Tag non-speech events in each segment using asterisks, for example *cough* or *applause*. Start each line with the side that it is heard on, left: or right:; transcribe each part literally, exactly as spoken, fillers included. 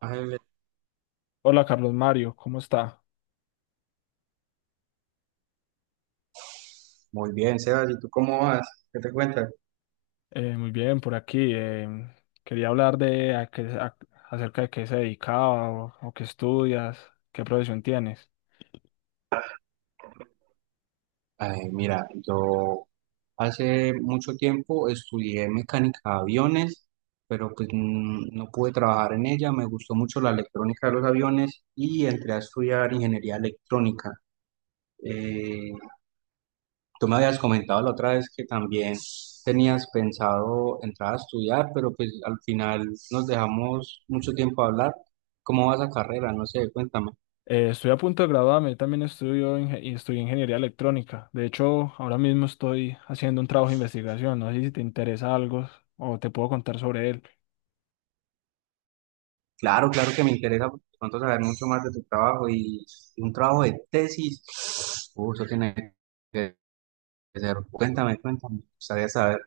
right: Ángeles.
left: Hola Carlos Mario, ¿cómo está?
right: Muy bien, Sebas, ¿y tú cómo vas? ¿Qué te cuentas?
left: Eh, muy bien, por aquí. Em, quería hablar de a qué- a- acerca de qué se dedicaba o, o qué estudias, qué profesión tienes.
right: Ay, mira, yo hace mucho tiempo estudié mecánica de aviones, pero pues mm, no pude trabajar en ella, me gustó mucho la electrónica de los aviones y entré a estudiar ingeniería electrónica. Eh, Tú me habías comentado la otra vez que también tenías pensado entrar a estudiar, pero pues al final nos dejamos mucho tiempo a hablar. ¿Cómo va esa carrera? No sé, cuéntame.
left: Eh, estoy a punto de graduarme, yo también estudio inge- y estudié ingeniería electrónica. De hecho, ahora mismo estoy haciendo un trabajo de investigación. No sé si te interesa algo o te puedo contar sobre él.
right: Claro, claro que me interesa porque cuánto saber mucho más de tu trabajo y, y un trabajo de tesis. Uh, eso tiene que ser. Cuéntame, cuéntame. Me gustaría saber.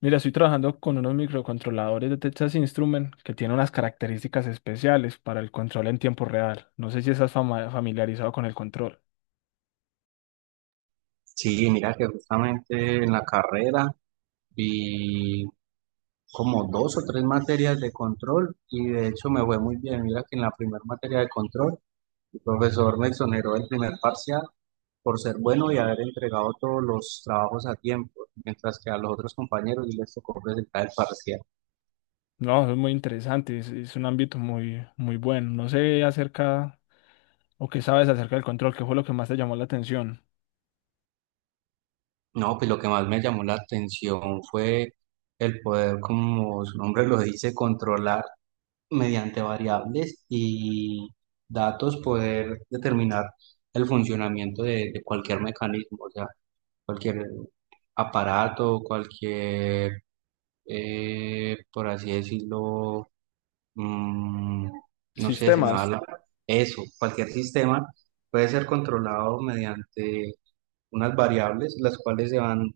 left: Mira, estoy trabajando con unos microcontroladores de Texas Instrument que tienen unas características especiales para el control en tiempo real. No sé si estás fama- familiarizado con el control.
right: Sí, mira que justamente en la carrera vi como dos o tres materias de control y de hecho me fue muy bien. Mira que en la primera materia de control el profesor me exoneró del primer parcial por ser bueno y haber entregado todos los trabajos a tiempo, mientras que a los otros compañeros sí les tocó presentar el parcial.
left: No, eso es muy interesante, es, es un ámbito muy, muy bueno. No sé acerca, o qué sabes acerca del control, qué fue lo que más te llamó la atención.
right: No, pues lo que más me llamó la atención fue el poder, como su nombre lo dice, controlar mediante variables y datos, poder determinar el funcionamiento de, de cualquier mecanismo, o sea, cualquier aparato, cualquier, eh, por así decirlo, mm, no sé, se me va
left: Sistemas.
right: la... Eso, cualquier sistema puede ser controlado mediante unas variables, las cuales se van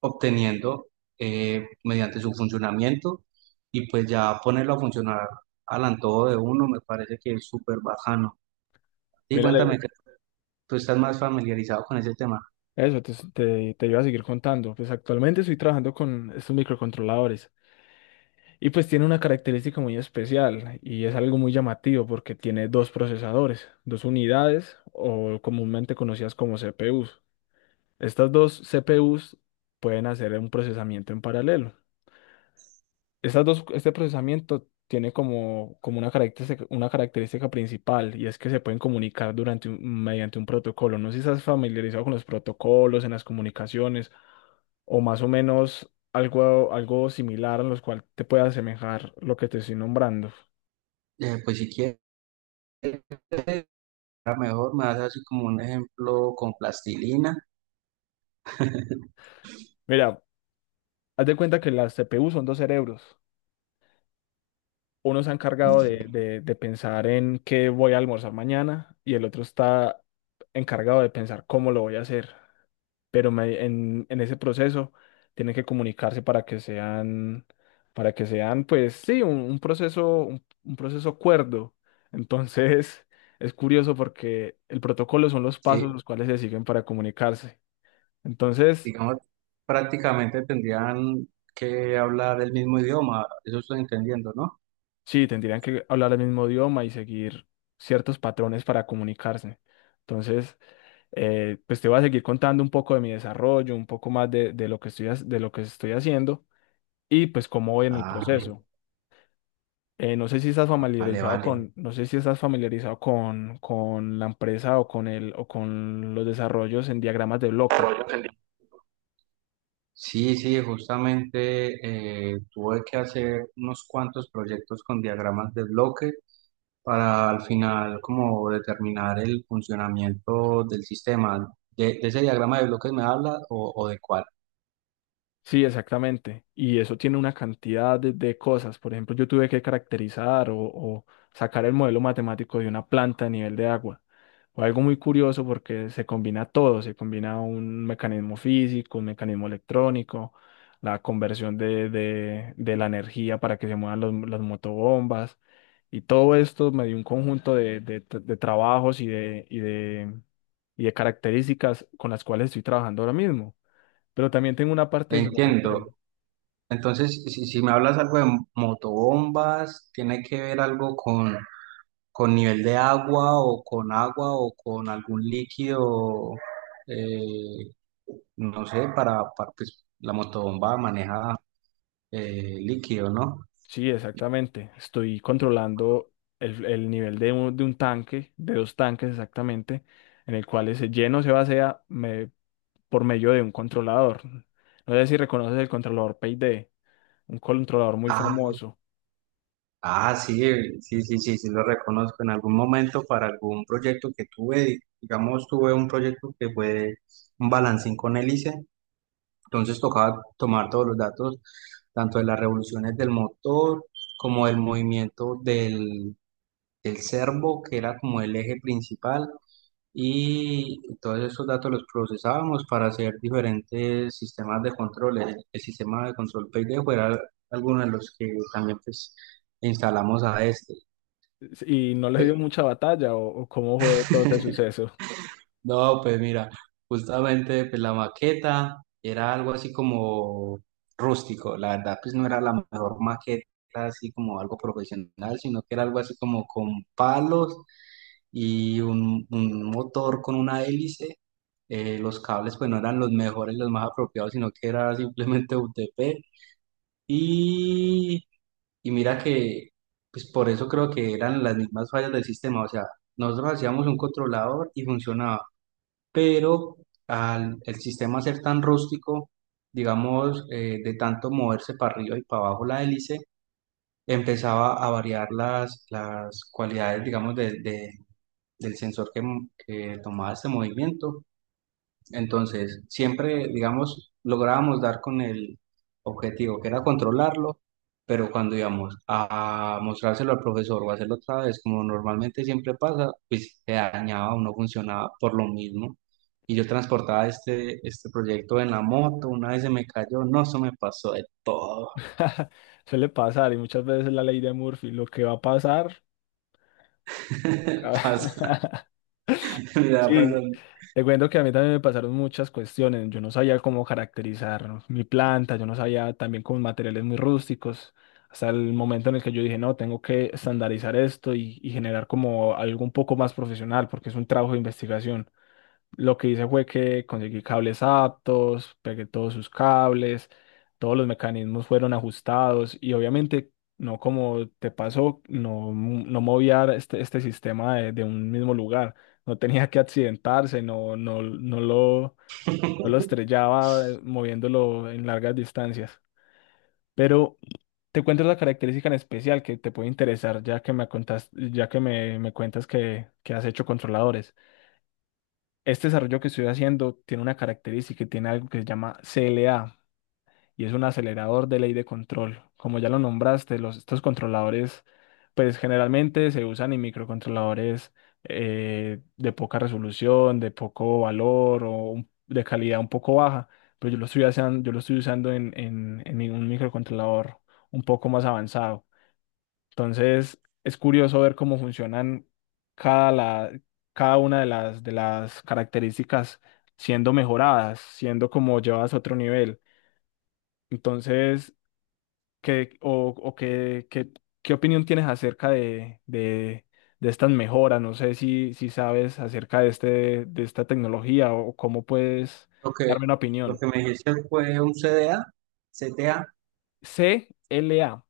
right: obteniendo eh, mediante su funcionamiento y pues ya ponerlo a funcionar al antojo de uno me parece que es súper bajano. Y
left: Mira,
right: cuéntame
left: le-
right: que tú estás más familiarizado con ese tema.
left: eso te, te, te iba a seguir contando. Pues actualmente estoy trabajando con estos microcontroladores y pues tiene una característica muy especial y es algo muy llamativo porque tiene dos procesadores, dos unidades o comúnmente conocidas como C P Us. Estas dos C P Us pueden hacer un procesamiento en paralelo. Estas dos, este procesamiento tiene como, como una característica, una característica principal y es que se pueden comunicar durante un- mediante un protocolo. No sé si estás familiarizado con los protocolos en las comunicaciones o más o menos algo, algo similar en los cual te pueda asemejar lo que te estoy nombrando.
right: Eh, pues si quieres, mejor me das así como un ejemplo con plastilina.
left: Mira, haz de cuenta que las C P U son dos cerebros. Uno se ha encargado de, de de pensar en qué voy a almorzar mañana y el otro está encargado de pensar cómo lo voy a hacer. pero me- en, en ese proceso tienen que comunicarse para que sean, para que sean, pues sí, un, un proceso, un, un proceso cuerdo. Entonces, *laughs* es curioso porque el protocolo son los
right: Sí,
left: pasos los cuales se siguen para comunicarse. Entonces,
right: digamos, prácticamente tendrían que hablar el mismo idioma, eso estoy entendiendo, ¿no?
left: sí, tendrían que hablar el mismo idioma y seguir ciertos patrones para comunicarse. Entonces, eh, pues te voy a seguir contando un poco de mi desarrollo, un poco más de, de lo que estoy, ha- de lo que estoy haciendo y pues cómo voy en el
right: Ah,
left: proceso. Eh, no sé si estás
right: vale,
left: familiarizado
right: vale.
left: con, no sé si estás familiarizado con, con la empresa o con el, o con los desarrollos en diagramas de bloque.
right: Sí, sí, justamente eh, tuve que hacer unos cuantos proyectos con diagramas de bloque para al final como determinar el funcionamiento del sistema. ¿De, de ese diagrama de bloques me hablas o, o de cuál?
left: Sí, exactamente. Y eso tiene una cantidad de, de cosas. Por ejemplo, yo tuve que caracterizar o, o sacar el modelo matemático de una planta a nivel de agua. Fue algo muy curioso porque se combina todo, se combina un mecanismo físico, un mecanismo electrónico, la conversión de, de, de la energía para que se muevan los- las motobombas. Y todo esto me dio un conjunto de, de tra- de trabajos y de, y de, y de características con las cuales estoy trabajando ahora mismo. Pero también tengo una parte de
right: Entiendo.
left: simulación.
right: Entonces, si, si me hablas algo de motobombas, ¿tiene que ver algo con, con nivel de agua o con agua o con algún líquido? eh, no sé, para, para pues, la motobomba maneja, eh, líquido, ¿no?
left: Sí, exactamente. Estoy controlando el, el nivel de un, de un tanque, de dos tanques exactamente, en el cual ese lleno se vacía me- por medio de un controlador. No sé si reconoces el controlador PyD, un controlador muy
right: Ah,
left: famoso.
right: ah, sí, sí, sí, sí, sí, lo reconozco. En algún momento para algún proyecto que tuve, digamos, tuve un proyecto que fue un balancín con hélice, entonces tocaba tomar todos los datos, tanto de las revoluciones del motor como del movimiento del, del servo, que era como el eje principal, y todos esos datos los procesábamos para hacer diferentes sistemas de control. El, el sistema de control Paydejo era alguno de los que también pues, instalamos a este.
left: Y no le dio mucha batalla o, o cómo fue todo este
right: *laughs*
left: suceso.
right: No, pues mira, justamente pues, la maqueta era algo así como rústico, la verdad pues no era la mejor maqueta así como algo profesional, sino que era algo así como con palos y un, un motor con una hélice. Eh, los cables pues no eran los mejores, los más apropiados, sino que era simplemente U T P. Y, y mira que pues por eso creo que eran las mismas fallas del sistema. O sea, nosotros hacíamos un controlador y funcionaba, pero al el sistema ser tan rústico, digamos, eh, de tanto moverse para arriba y para abajo la hélice, empezaba a variar las, las cualidades, digamos, de, de- del sensor que, que tomaba este movimiento. Entonces, siempre, digamos, lográbamos dar con el objetivo que era controlarlo, pero cuando íbamos a mostrárselo al profesor o hacerlo otra vez, como normalmente siempre pasa, pues se dañaba o no funcionaba por lo mismo. Y yo transportaba este, este proyecto en la moto, una vez se me cayó, no, eso me pasó de todo.
left: *laughs* Suele pasar y muchas veces la ley de Murphy, lo que va a pasar.
right: *laughs*
left: Ca-
right: Pasa,
left: *laughs*
right: mira, pasa.
left: Sí, te cuento que a mí también me pasaron muchas cuestiones. Yo no sabía cómo caracterizar mi planta, yo no sabía también con materiales muy rústicos. Hasta el momento en el que yo dije, no, tengo que estandarizar esto y, y generar como algo un poco más profesional, porque es un trabajo de investigación. Lo que hice fue que conseguí cables aptos, pegué todos sus cables, todos los mecanismos fueron ajustados y obviamente no como te pasó, no, mo- no movía este, este sistema de, de un mismo lugar, no tenía que accidentarse, no, no, no lo, no lo estrellaba eh, moviéndolo en largas distancias. Pero te cuento la característica en especial que te puede interesar ya que me contas, ya que me, me cuentas que, que has hecho controladores. Este desarrollo que estoy haciendo tiene una característica y tiene algo que se llama C L A y es un acelerador de ley de control. Como ya lo nombraste, los, estos controladores, pues generalmente se usan en microcontroladores eh, de poca resolución, de poco valor o un- de calidad un poco baja, pero yo lo estoy usando, yo lo estoy usando en, en en un microcontrolador un poco más avanzado. Entonces, es curioso ver cómo funcionan cada, la, cada una de las, de las características siendo mejoradas, siendo como llevadas a otro nivel. Entonces, ¿qué, o, o qué, qué, qué opinión tienes acerca de, de, de estas mejoras? No sé si, si sabes acerca de, este, de esta tecnología o cómo puedes
right: Lo que,
left: darme una
right: lo
left: opinión.
right: que me dijiste fue un C D A, C T A.
left: C L A.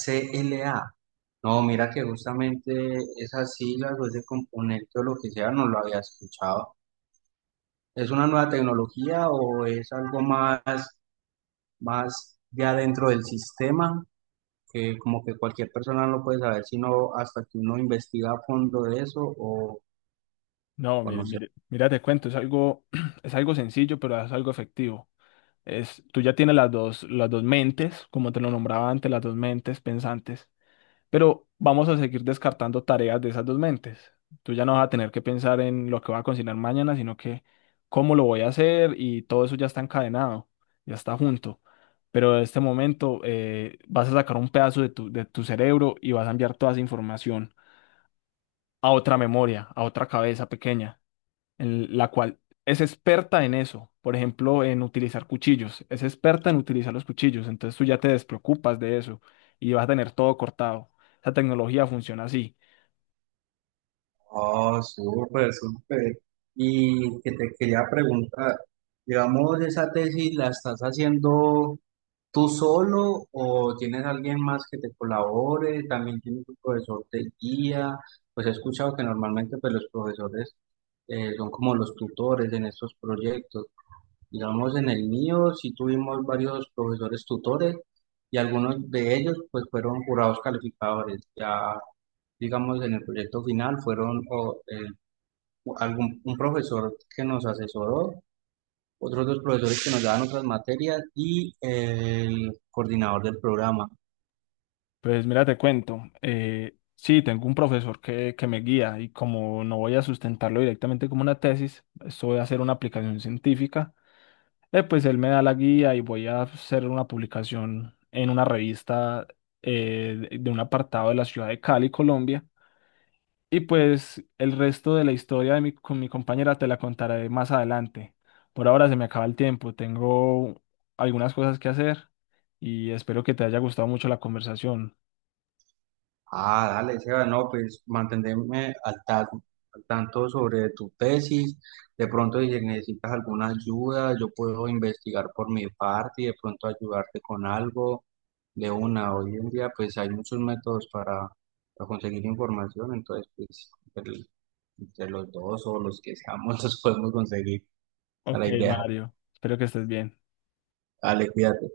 right: C L A. No, mira que justamente esas siglas o ese componente o lo que sea no lo había escuchado. ¿Es una nueva tecnología o es algo más, más ya dentro del sistema? Que como que cualquier persona no puede saber sino hasta que uno investiga a fondo de eso o,
left: No,
right: o
left: mire,
right: no sé.
left: mire, mira, te cuento, es algo, *clears throat* es algo sencillo, pero es algo efectivo. Es, tú ya tienes las dos, las dos mentes, como te lo nombraba antes, las dos mentes pensantes, pero vamos a seguir descartando tareas de esas dos mentes. Tú ya no vas a tener que pensar en lo que voy a cocinar mañana, sino que cómo lo voy a hacer y todo eso ya está encadenado, ya está junto. Pero en este momento eh, vas a sacar un pedazo de tu, de tu cerebro y vas a enviar toda esa información a otra memoria, a otra cabeza pequeña en la cual es experta en eso, por ejemplo, en utilizar cuchillos, es experta en utilizar los cuchillos, entonces tú ya te despreocupas de eso y vas a tener todo cortado. Esa tecnología funciona así.
right: Oh, súper, súper. Y que te quería preguntar, digamos, esa tesis la estás haciendo. ¿Tú solo o tienes alguien más que te colabore? ¿También tienes un profesor de guía? Pues he escuchado que normalmente pues, los profesores, eh, son como los tutores en estos proyectos. Digamos, en el mío sí tuvimos varios profesores tutores y algunos de ellos pues fueron jurados calificadores. Ya, digamos, en el proyecto final fueron o, eh, algún, un profesor que nos asesoró, otros dos profesores que nos daban otras materias y el coordinador del programa.
left: Pues mira, te cuento, eh, sí, tengo un profesor que, que me guía y como no voy a sustentarlo directamente como una tesis, esto voy a hacer una aplicación científica, eh, pues él me da la guía y voy a hacer una publicación en una revista eh, de de un apartado de la ciudad de Cali, Colombia. Y pues el resto de la historia de mi, con mi compañera te la contaré más adelante. Por ahora se me acaba el tiempo, tengo algunas cosas que hacer y espero que te haya gustado mucho la conversación.
right: Ah, dale, Seba, no, pues mantenerme al tanto, al tanto sobre tu tesis. De pronto, si necesitas alguna ayuda, yo puedo investigar por mi parte y de pronto ayudarte con algo de una. Hoy en día, pues hay muchos métodos para, para conseguir información, entonces, pues entre, entre los dos o los que seamos, *laughs* los podemos conseguir. Esa es
left: Ok,
right: la idea.
left: Mario, espero que estés bien.
right: Dale, cuídate.